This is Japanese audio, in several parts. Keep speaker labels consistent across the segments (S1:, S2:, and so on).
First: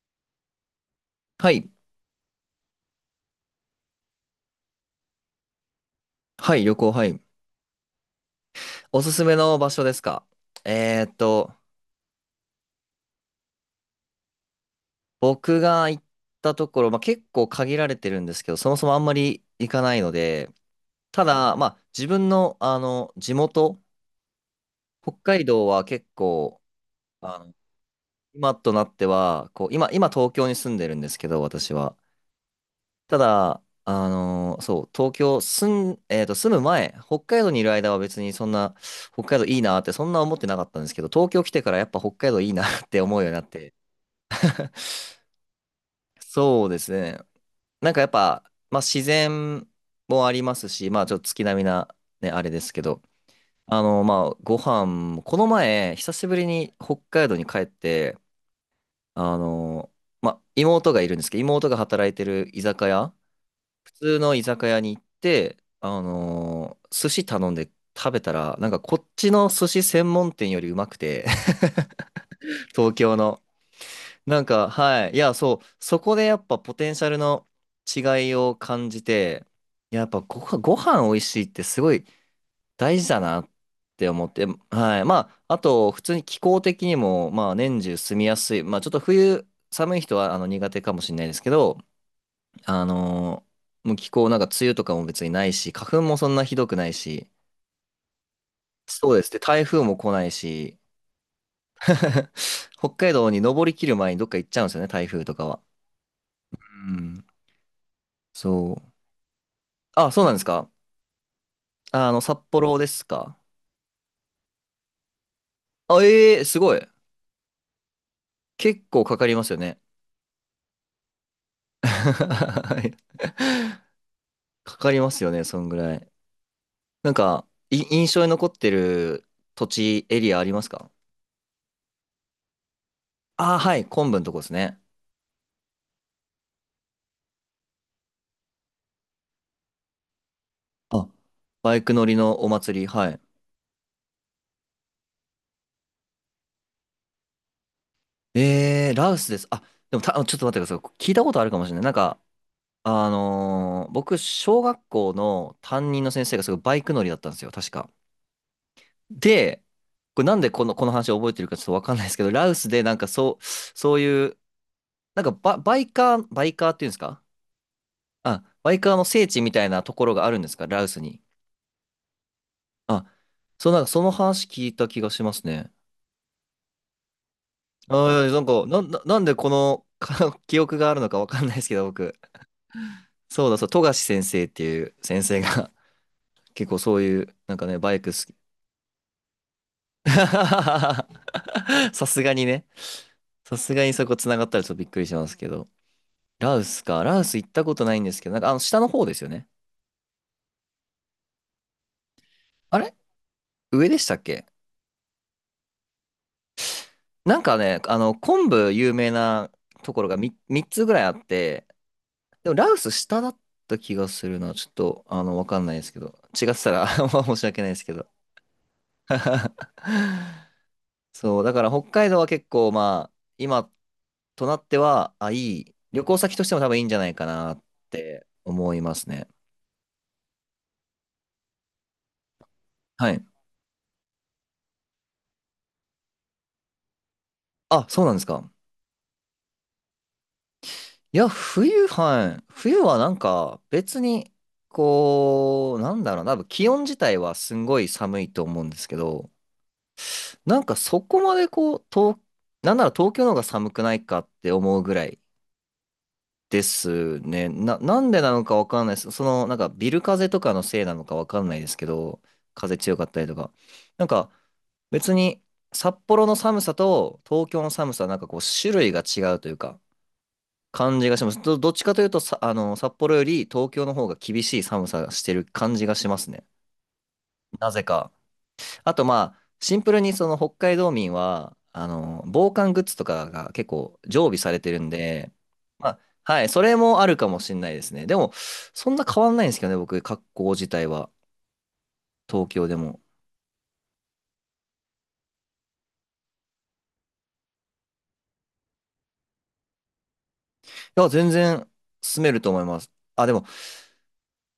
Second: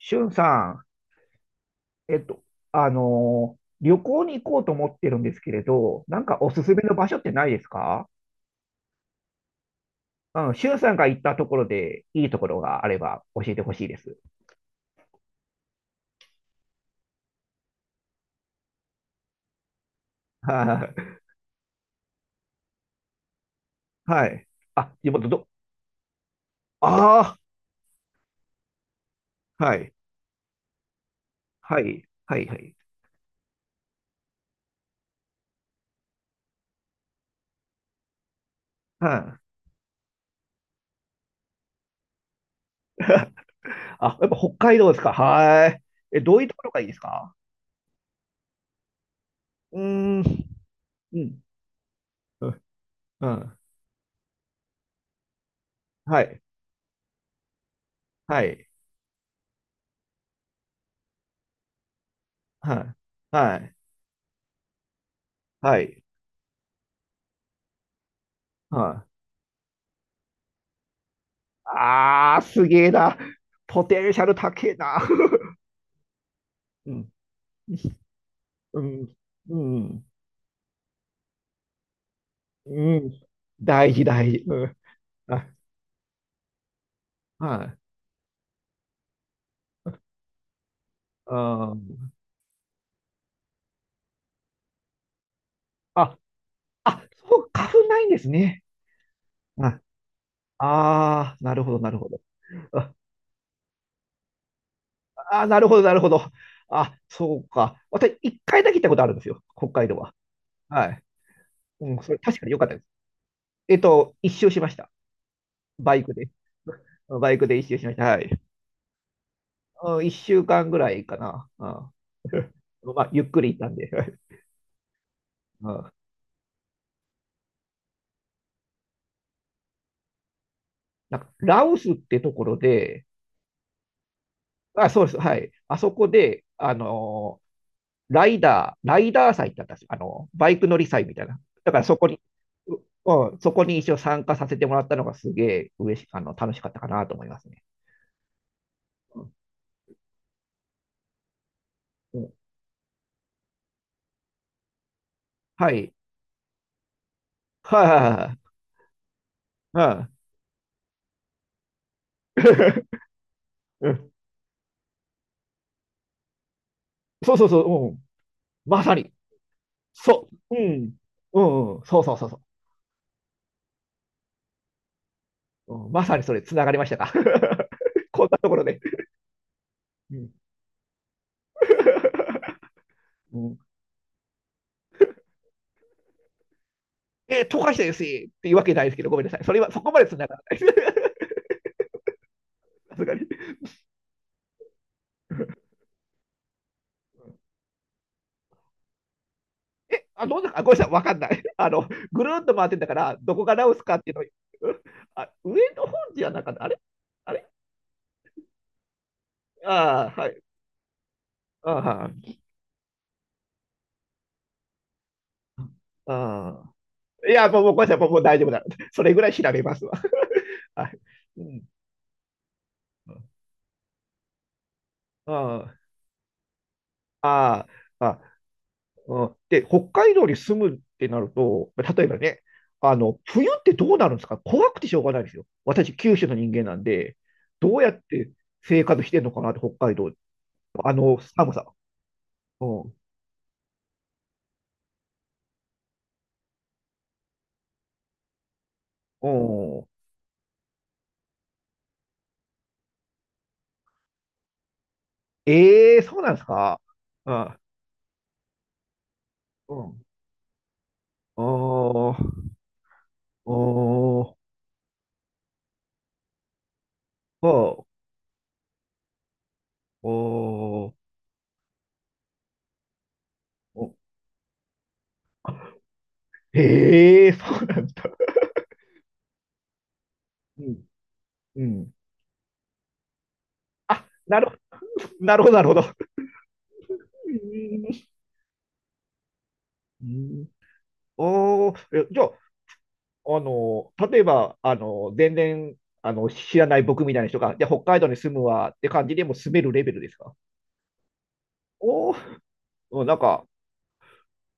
S1: しゅんさ
S2: はい。
S1: ん、旅行に行こうと思ってるんですけれど、なんかお
S2: は
S1: す
S2: い、
S1: す
S2: 旅
S1: め
S2: 行、
S1: の
S2: は
S1: 場所
S2: い。
S1: ってないですか？
S2: おすすめの場所ですか？
S1: うん、しゅんさん
S2: え
S1: が
S2: ーっ
S1: 行ったと
S2: と、
S1: ころでいいところがあれば教えてほしいです。
S2: 僕が行ったところ、まあ、結構限られてるんですけど、そもそもあんまり行かないの で、
S1: はい。
S2: ただ、まあ、自分の、地元、
S1: はい。あ、地
S2: 北
S1: 元
S2: 海
S1: ど、
S2: 道は結構、
S1: あ
S2: あの、今となっては、
S1: あ、
S2: こう、
S1: は
S2: 今、
S1: い。
S2: 今東京に住んでるんですけど、私
S1: は
S2: は。
S1: い。はい。はい。
S2: ただ、そう、東京住ん、えーっと、住む前、北海道にいる間は別にそんな、
S1: うん。
S2: 北海
S1: あ、
S2: 道いいなってそんな思ってなかったんですけど、東京来てからやっぱ北海道いいなって思うようになって、
S1: やっぱ北海道ですか？はい。え、どういうとこ
S2: そう
S1: ろ
S2: で
S1: がいいで
S2: す
S1: す
S2: ね。
S1: か？
S2: なんかやっぱ、まあ自然
S1: うー
S2: もあり
S1: ん。
S2: ますし、まあちょ
S1: う
S2: っと
S1: ん。
S2: 月並みなね、あれですけど、
S1: うん。
S2: まあご飯も、この前、久
S1: は
S2: しぶ
S1: い。
S2: りに北海道に帰って、
S1: はい。
S2: あの、まあ妹がいるんですけど、妹が働いてる居
S1: は
S2: 酒
S1: い。
S2: 屋、
S1: はい。
S2: 普通の居酒屋に行って、
S1: はい。
S2: 寿司頼んで食べたら、なんかこ
S1: は
S2: っ
S1: い。
S2: ちの寿司専門店よりうまくて、
S1: ああ、すげえ
S2: 東
S1: な。
S2: 京の。
S1: ポテンシャル
S2: なん
S1: 高
S2: か、
S1: えな。
S2: は い。いや、そう。そこでやっぱポテ
S1: う
S2: ンシャ
S1: ん、
S2: ルの違いを
S1: う
S2: 感じ
S1: ん、
S2: て、
S1: う
S2: や
S1: ん、
S2: っぱご飯美味しいってすごい
S1: う
S2: 大事
S1: ん。
S2: だなっ
S1: 大事、
S2: て思
S1: 大
S2: っ
S1: 事。
S2: て、
S1: うん。
S2: はい。ま
S1: あ、
S2: あ、あと、普通に気候的にも、まあ、
S1: はい。
S2: 年中住みやすい。まあ、ちょっと冬、寒い人は苦手かもしれない
S1: あ
S2: ですけ
S1: ー
S2: ど、あのーもう気候なんか梅雨とかも別にないし、花粉も
S1: あ、
S2: そんなひどくない
S1: あ、
S2: し、
S1: そう、花粉ないんですね。
S2: そうですね。台
S1: あ
S2: 風も来ないし、
S1: あー、なるほど、なるほど。
S2: 北
S1: あ
S2: 海道に登りきる前にどっか行っちゃうんですよね、台風と
S1: あー、
S2: か
S1: な
S2: は。
S1: るほど、なるほど。
S2: う
S1: あ、
S2: ん。
S1: そうか。私、一回だ
S2: そ
S1: け行った
S2: う。
S1: ことあるんですよ、北海道
S2: あ、
S1: は。
S2: そうなんですか？
S1: はい。うん、それ確
S2: 札
S1: かに良かった
S2: 幌
S1: です。
S2: ですか？
S1: 一周しました。バ
S2: あ、
S1: イクで。
S2: ええすごい。
S1: バイクで一周しました。はい。
S2: 結構かかりますよね。
S1: うん、1週間ぐらいかな。う
S2: は
S1: ん
S2: い。
S1: まあ、ゆっくり行ったんで。
S2: かかりますよね、そ
S1: う
S2: んぐ
S1: ん、
S2: らい。なんか、印象に残ってる土地、エリアありますか？
S1: なんかラオスってところで、
S2: ああ、はい、昆布のとこですね。
S1: あ、そうです、はい。あそこで、ライダー祭ってあったんですよ。あの、バイク乗り祭
S2: あ、
S1: みたいな。だ
S2: バ
S1: から
S2: イク
S1: そ
S2: 乗
S1: こ
S2: り
S1: に、
S2: のお
S1: う、
S2: 祭り、はい。
S1: うん、そこに一応参加させてもらったのがすげえ嬉し、あの、楽しかったかなと思いますね。
S2: ラウ
S1: う
S2: ス
S1: ん、
S2: です。あ、でも、ちょっと待ってください。聞いたことあるかもしれない。なん
S1: う
S2: か、
S1: ん、
S2: 僕、小学校の
S1: は
S2: 担
S1: い。
S2: 任の先生がすごいバイク乗りだったんですよ、確
S1: はい
S2: か。
S1: はいは
S2: で、
S1: いは
S2: これなんでこの話を覚えてるかちょっとわかんないですけど、ラオスでなんかそう、
S1: い。うん う
S2: そう
S1: ん、
S2: いう、なんかバイカーっていうんですか？
S1: そうそうそう、うん。
S2: あ、バイ
S1: まさ
S2: カーの
S1: に。
S2: 聖地みたいなところが
S1: そ
S2: あるんで
S1: う。
S2: す
S1: う
S2: か？ラオ
S1: ん。
S2: スに。
S1: うん、うん。そうそうそうそう。
S2: あ、そう、なんかその話聞いた気がしますね。
S1: うん、まさにそれ、つながりましたか。こ
S2: あ
S1: ん
S2: あ
S1: な
S2: なん
S1: ところ
S2: か、
S1: で。
S2: なんでこの
S1: うん、
S2: か 記憶があるのかわかんないですけど、僕。
S1: う
S2: そう
S1: ん、
S2: だ、そう、富樫先生っていう先生が 結構そういう、
S1: えー、
S2: なん
S1: 溶
S2: か
S1: かし
S2: ね、
S1: てで
S2: バイ
S1: す
S2: ク
S1: し
S2: 好き。
S1: っていうわけないですけど、ごめんなさい。それはそこまでつながらないです。
S2: さすがにね。
S1: さすがに。
S2: さすがにそこ繋がったらちょっとびっくりしますけど。ラウスか。ラウス行ったことないんですけど、なんかあの下の方ですよね。
S1: あ、どうだか、ごめんなさい、わかんない。あの、ぐるっと回ってん
S2: あ
S1: だか
S2: れ
S1: ら、どこが直す
S2: 上
S1: か
S2: で
S1: っ
S2: し
S1: てい
S2: た
S1: うの
S2: っ
S1: を、
S2: け？
S1: あ、上の方じゃなかった。あれ？あ
S2: なん
S1: れ？
S2: かね、昆布有名なと
S1: あ
S2: ころ
S1: あ、
S2: が
S1: は い。
S2: 三つぐらいあって、
S1: ああ、はい。
S2: でもラウス下だった気がするな。ちょっと、わかんないですけど。違って
S1: あ
S2: たら
S1: あ。い
S2: 申し
S1: や、も
S2: 訳
S1: う、
S2: ない
S1: ご
S2: で
S1: めん
S2: す
S1: な
S2: け
S1: さい、
S2: ど。
S1: もう大丈夫だ。それぐらい調べま すわ。はい。
S2: そ
S1: う
S2: う、だ
S1: ん。
S2: から北海道は結構まあ、今となっては、あ、いい。旅行先としても多分いいんじゃないかなっ
S1: あ。ああ。あ、
S2: て思います
S1: う
S2: ね。
S1: ん、で、北海道に住むってなると、例えばね、あ
S2: は
S1: の
S2: い。
S1: 冬ってどうなるんですか？怖くてしょうがないですよ。私、九州の人間なんで、どう
S2: あ、
S1: やっ
S2: そうなんです
S1: て
S2: か。
S1: 生活してんのかなって、北海道、あ
S2: い
S1: の
S2: や、
S1: 寒さ。
S2: 冬はい、
S1: う
S2: 冬
S1: ん、
S2: はなんか別に、こう、なんだろうな、多分気温自体はすんごい寒いと思うんですけ
S1: う
S2: ど、
S1: ん、
S2: なんかそこまでこう、なんなら東京の方が寒くないかって思うぐらい
S1: ええー、そうなんです
S2: で
S1: か。
S2: す
S1: う
S2: ね。
S1: ん、
S2: なんでなのかわかんないです。なんか
S1: う
S2: ビ
S1: ん、
S2: ル風とかのせいなのかわかんないですけ
S1: お
S2: ど、
S1: ー、
S2: 風強かったりとか。なん
S1: お
S2: か
S1: ー、
S2: 別に札幌の寒さと
S1: お
S2: 東京の
S1: ー、
S2: 寒さはなんかこう種類が違うというか、
S1: おー、
S2: 感じがします。どっちかというとさ、札幌より東京
S1: お、
S2: の方が厳しい寒さがしてる感じがしますね。
S1: ええー、そう
S2: な
S1: な
S2: ぜ
S1: んです。
S2: か。あと、まあ、シンプルにその北
S1: う
S2: 海
S1: ん、
S2: 道民は、
S1: うん。
S2: 防寒グッズとかが結構
S1: あ、
S2: 常備
S1: なる
S2: さ
S1: ほ
S2: れてるん
S1: ど、
S2: で、
S1: なるほど、なるほど。
S2: まあ、はい、それもあるか
S1: う
S2: もしれないですね。
S1: ん、
S2: でも、そんな変わんないんですけどね、僕、
S1: う
S2: 格
S1: ん、
S2: 好自体は、
S1: おー、え、じゃあ、
S2: 東京でも。
S1: あの、例えば、あの、全然、あの、知らない僕みたいな人が、じゃあ北海道に住むわって感じでもう住めるレベルですか？
S2: いや、全然
S1: おお
S2: 住め
S1: ー、
S2: ると思います。
S1: うん、なん
S2: あ、で
S1: か、
S2: も、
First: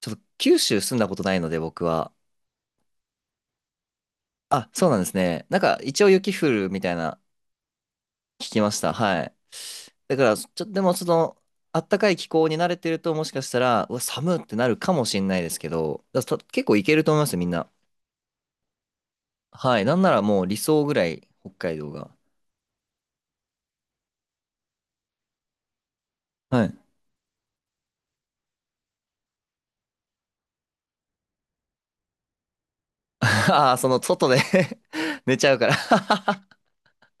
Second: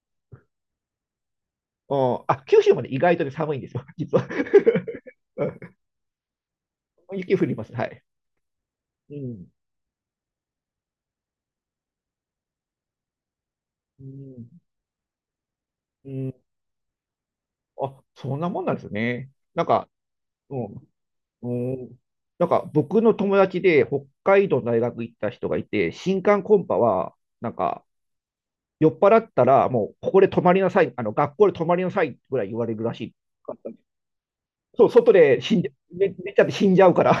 S2: ちょっと九州住んだことないので、僕
S1: う
S2: は。
S1: ん、あ、九州まで意外とね、寒いんですよ、実は。
S2: あ、そうなんです
S1: う
S2: ね。なん
S1: ん、
S2: か、一応雪降るみたいな
S1: 雪降ります、はい。
S2: 聞きました。
S1: う
S2: はい。
S1: ん、
S2: だから、ちょっとでも、あったかい気候に慣れてると、もしかしたら、うわ、
S1: う
S2: 寒っ
S1: ん、
S2: てなるかもしれないですけど、
S1: う
S2: だ
S1: ん。
S2: た結構いけると思いますよ、みんな。
S1: あ、そんなもんなんですね。なん
S2: はい。
S1: か、
S2: なんならもう
S1: う
S2: 理想
S1: ん、
S2: ぐらい、
S1: う
S2: 北海道
S1: ん。
S2: が。
S1: なんか、僕の友達で北海道の大学行った人がいて、新歓コ
S2: は
S1: ン
S2: い。
S1: パは、なんか、酔っ払ったら、もうここで泊まりなさい、あの学校で泊まりなさいぐらい言われるらしい。
S2: ああ、外で
S1: そう、外
S2: 寝
S1: で
S2: ちゃ
S1: 死
S2: う
S1: んじ
S2: か
S1: ゃ
S2: ら
S1: 寝ちゃって死んじゃうから っ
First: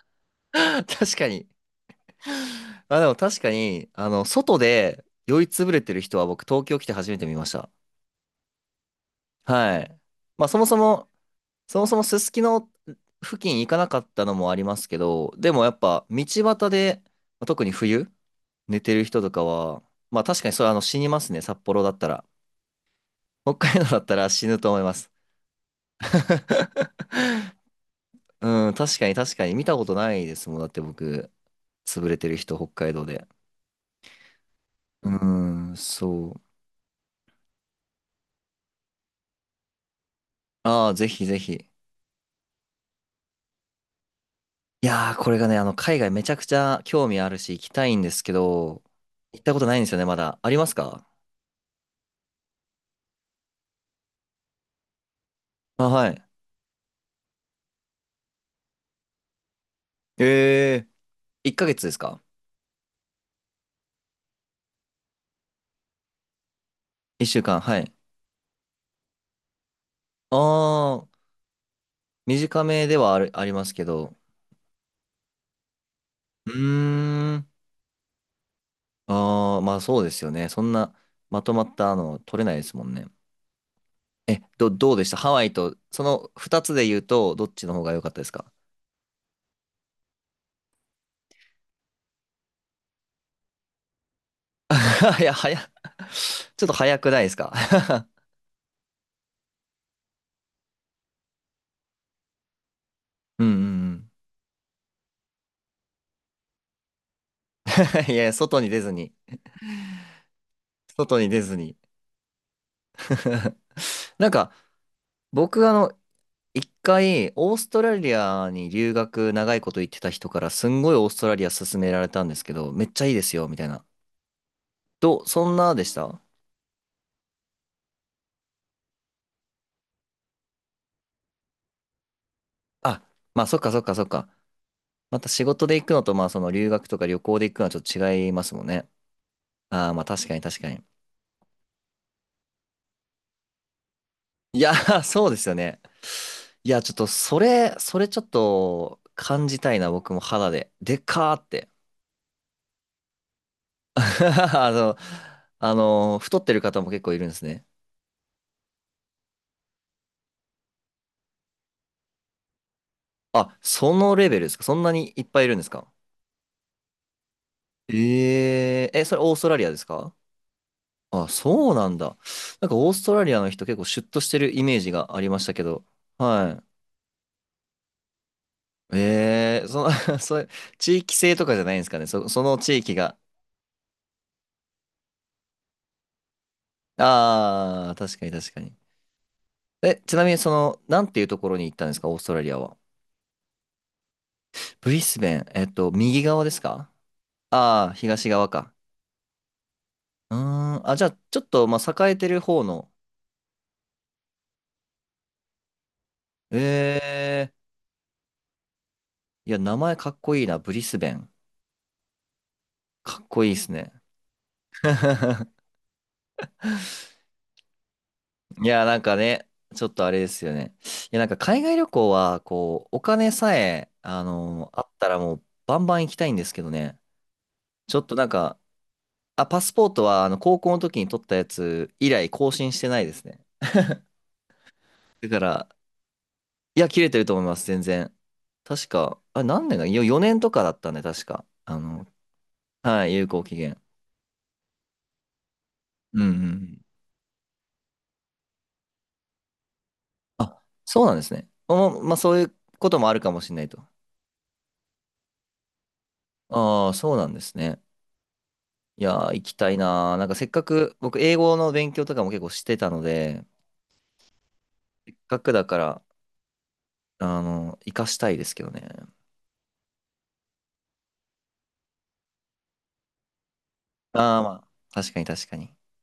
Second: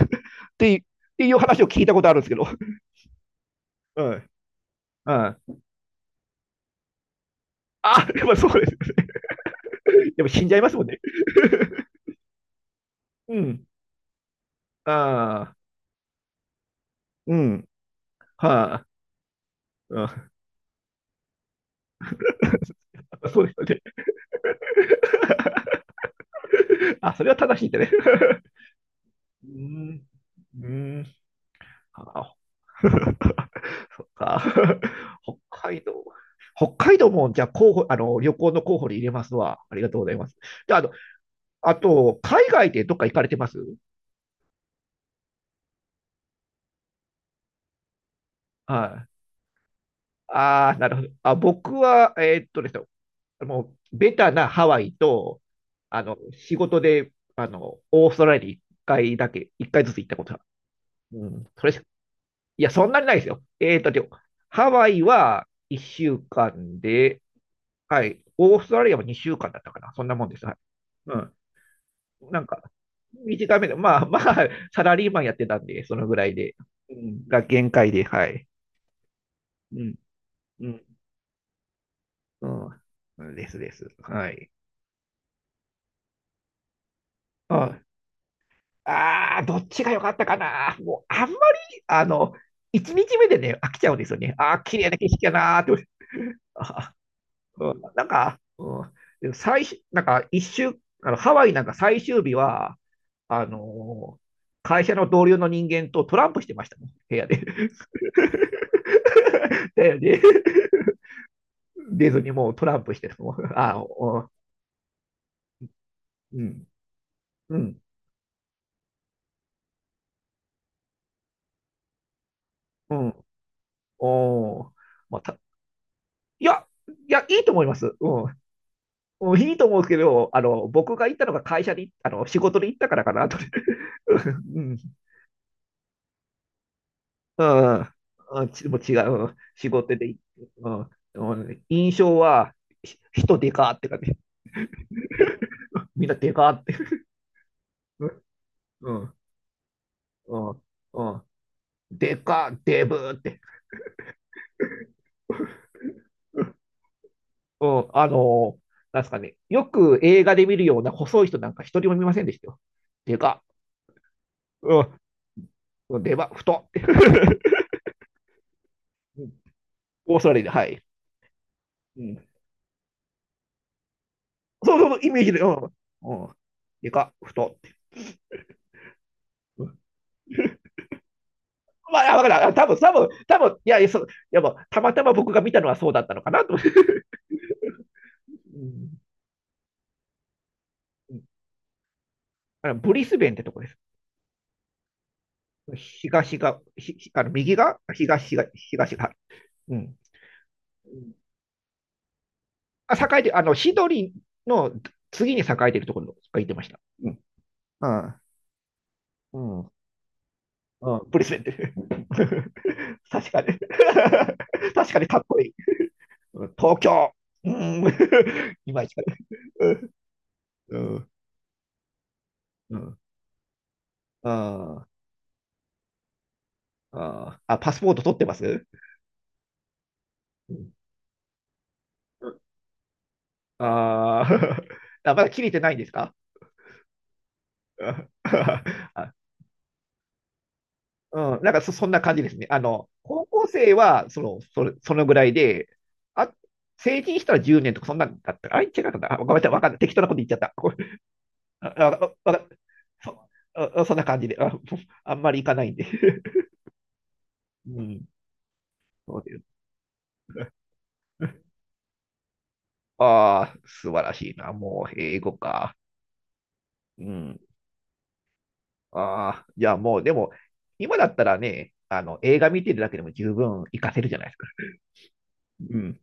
S1: ていう、っ
S2: 確
S1: て
S2: か
S1: いう
S2: に。
S1: 話を聞いたことあるんですけど。
S2: あ、でも確かに、
S1: うん。うん。
S2: 外で
S1: あ、
S2: 酔いつぶれてる人は僕、東京来て初めて見ました。
S1: やっぱそうですよね。
S2: はい。
S1: やっぱ死
S2: ま
S1: ん
S2: あ、
S1: じゃ
S2: そ
S1: い
S2: も
S1: ます
S2: そ
S1: もんね。
S2: も、そもそもすすきの
S1: う
S2: 付近
S1: ん。
S2: 行かなかったのもあります
S1: あ
S2: けど、で
S1: あ。
S2: もやっぱ道端で、
S1: う
S2: まあ特
S1: ん。
S2: に冬、
S1: は
S2: 寝
S1: あ。
S2: てる人とかは、まあ
S1: う
S2: 確かにそれ死にますね、札幌だったら。
S1: ん、そうで
S2: 北
S1: すよ
S2: 海
S1: ね。
S2: 道だったら死ぬと思います。
S1: あ、それは正しいんだね。
S2: うん、確かに確
S1: う
S2: か
S1: ー
S2: に見たこと
S1: ん。
S2: ないですもん。
S1: う
S2: だって
S1: ーん。
S2: 僕、潰れて
S1: あ
S2: る人、北海道で。
S1: そっか。
S2: う
S1: 北
S2: ーん、
S1: 海道。
S2: そう。
S1: 北海道も、じゃあ、候補、あの、旅行の候補に入れますわ。ありがとうございます。じゃあ、あ
S2: あ
S1: の、
S2: あ、ぜひぜひ。い
S1: あと、海外でどっか行かれてます？
S2: やー、これがね、海外めちゃくちゃ興味あるし、行きたいんですけど、
S1: はい。
S2: 行ったことないんですよね、まだ。ありま
S1: あ
S2: す
S1: あ、なるほ
S2: か？
S1: ど。あ、僕は、ですね、もう、ベタなハワイと、
S2: あ、
S1: あ
S2: は
S1: の、
S2: い。
S1: 仕事で、あの、オーストラリアに一回だけ、一回ずつ行ったことが、
S2: ええー。
S1: うん、
S2: 1
S1: それ
S2: ヶ
S1: し、
S2: 月ですか？
S1: いや、そんなにないですよ。でもハワイは1週間で、
S2: 1週間、はい。
S1: はい、オーストラリアも2週間だったかな、そんなもんです。はい、
S2: あ
S1: う
S2: あ、
S1: ん、なんか、
S2: 短めではあり
S1: 短
S2: ま
S1: め
S2: す
S1: で、
S2: け
S1: まあ
S2: ど。
S1: まあ、サラリーマンやってたんで、そのぐらい
S2: う
S1: で、うん、
S2: ー
S1: が
S2: ん。
S1: 限界で、はい。
S2: ああ、まあ
S1: うん、
S2: そうですよね。そ
S1: う
S2: ん
S1: ん、
S2: なまとまったの取れないですもんね。
S1: うん、ですです。は
S2: え、
S1: い。
S2: どうでしたハワイと、その二つで言うと、どっ
S1: う
S2: ちの方
S1: ん、
S2: が良かったですか？
S1: ああ、どっちが良かったかな。もう、あんまり、あの、1日目でね、飽きちゃうんですよね。ああ、綺麗な景
S2: い
S1: 色や
S2: や、
S1: な
S2: 早
S1: ー
S2: っ、
S1: って。
S2: ちょっと早くないですか？
S1: うん、なんか、うん、最終、なんか一週、あのハワイなんか最終日は、
S2: う
S1: あ
S2: んうん
S1: のー会社の同僚の人間とトランプしてましたもん、部屋で。
S2: うん。いや、外に出ずに。
S1: だよね。
S2: 外に出ずに。
S1: 出ずにもうトランプしてるもん。あ、お、
S2: なんか、僕
S1: うん、
S2: 一回、オ
S1: う
S2: ース
S1: ん、
S2: トラリアに留学長いこと言ってた人から、すんごいオーストラリア勧められたんですけど、めっ
S1: う
S2: ちゃいいで
S1: ん、
S2: すよ、みたいな。
S1: お、まあ、た、
S2: そんなでした？
S1: いや、いや、いいと思います。うん。うん、いいと思うんですけど、あの、僕が行ったのが会社に、あの、仕事で行ったから
S2: あ、
S1: かなと。
S2: まあ、そっかそっかそっか。
S1: うん。
S2: また仕事で行くのと、まあ、その留学とか旅行
S1: う
S2: で行くのはちょ
S1: ん、
S2: っと違いま
S1: うん
S2: すもん
S1: ち、もう
S2: ね。
S1: 違う、うん仕
S2: ああ、
S1: 事
S2: まあ、
S1: で、
S2: 確かに確か
S1: う
S2: に。
S1: ん、うん印象は、ひ、人でかって感じ、
S2: いやー、そうですよね。
S1: みんなでかっ
S2: い
S1: て、
S2: や、ちょっと、そ
S1: う
S2: れちょっと、
S1: ん、う
S2: 感じたいな、僕も肌
S1: ん、
S2: で。で
S1: うん、
S2: かーって。
S1: でか、デブって、
S2: あの、太ってる方も結構いるんですね。
S1: うん、なんすかね、よく映画で見るような細い人なんか一人も見ませんでしたよ。でか、
S2: あ、そのレベルですか？そんなにいっぱいいるんですか？
S1: うん、でか、太って。
S2: えええ、そ
S1: う
S2: れ
S1: ん、
S2: オーストラリアですか？
S1: オーストラリアで、はい。
S2: あ、そうなん
S1: う
S2: だ。
S1: ん、
S2: なんかオーストラリアの人結構シュッとしてるイ
S1: そう
S2: メー
S1: そう
S2: ジ
S1: そう、イ
S2: が
S1: メ
S2: あ
S1: ー
S2: り
S1: ジ
S2: ま
S1: で、う
S2: した
S1: ん、
S2: け
S1: うん、
S2: ど。は
S1: でか、太って。
S2: い。ええその それ、地域性とかじゃないんですか
S1: ま
S2: ね。
S1: あ、あ、わか
S2: そ、そ
S1: る。
S2: の地域が。
S1: 多分、いや、いや、そういやもうたまたま僕が見たのはそうだったのかなと思って。
S2: ああ、確かに確
S1: う
S2: かに。
S1: ん、
S2: え、ちなみになんていうところに行ったんですか、オーストラリア
S1: あの
S2: は。
S1: ブリスベンってとこです。
S2: ブリスベン、右
S1: 東
S2: 側で
S1: が、
S2: すか？
S1: ひ、ひ、あの右が
S2: ああー、東
S1: 東が、
S2: 側か。
S1: 東が、うん。
S2: うーん、あ、じゃあ、ちょっと、まあ、栄えてる方の。
S1: あ、栄えて、あの、シドリの次に栄えてるところが言ってました。うん。
S2: ええ
S1: ああ、う
S2: いや、
S1: ん。
S2: 名前かっこいいな、ブリ
S1: う
S2: ス
S1: ん。
S2: ベ
S1: ブリス
S2: ン。
S1: ベンって。
S2: かっ
S1: 確か
S2: こ
S1: に。
S2: いい ですね。
S1: 確かにかっこい い。東京。うん。
S2: い
S1: いま
S2: や、
S1: いち
S2: な
S1: か
S2: ん
S1: ね。
S2: かね、ちょっとあれですよね。
S1: うん。
S2: いや、なんか海外旅行は、
S1: う
S2: こう、
S1: ん。
S2: お金さえ、あ
S1: あ
S2: っ
S1: あ。
S2: たらもう、バンバン行きたいんですけどね。
S1: あーあ、パスポー
S2: ちょ
S1: ト
S2: っ
S1: 取
S2: と
S1: って
S2: なん
S1: ま
S2: か、
S1: す？
S2: あ、パスポートは、
S1: う
S2: 高校
S1: ん、
S2: の時に取ったやつ以来更新してないですね。
S1: あー あ、ま
S2: だ
S1: だ
S2: か
S1: 切れて
S2: ら、
S1: ないんですか？
S2: いや、切れてると思います、全
S1: うん
S2: 然。確
S1: あ、
S2: か、あれ、何年か、4年とかだったんで、確
S1: うん、
S2: か。
S1: なんかそ、そんな感じですね。あの、
S2: はい、
S1: 高
S2: 有効
S1: 校
S2: 期
S1: 生
S2: 限。
S1: はその、それ、そのぐらいで、
S2: うんう
S1: あ、
S2: んうん。
S1: 成人したら10年とかそんなんだったか。あ、違うかった。あ、ごめんなさい、わかんない。適当なこと言っちゃった。
S2: あ、
S1: ごめん、
S2: そうなんですね。
S1: あ、あ、
S2: まあ、そ
S1: わ
S2: うい
S1: か、
S2: うこともある
S1: そ、
S2: かもしれないと。
S1: あ、そんな感じで、あ、あんまりいかないんで。
S2: ああ、そうなんです
S1: う
S2: ね。
S1: ん、
S2: い
S1: そう
S2: やー、
S1: で
S2: 行き
S1: す。
S2: たいなー。なんかせっかく、僕、英語の勉強とかも結構してたので、
S1: ああ、素晴らしいな。もう、
S2: せっ
S1: 英語
S2: かくだ
S1: か。
S2: から、
S1: うん。
S2: 活かしたいですけどね。
S1: ああ、いや、もう、でも、今だったらね、あの、映画見てるだけでも十分活かせるじゃないです
S2: ああ、
S1: か。
S2: まあ、確かに確かに。
S1: うん。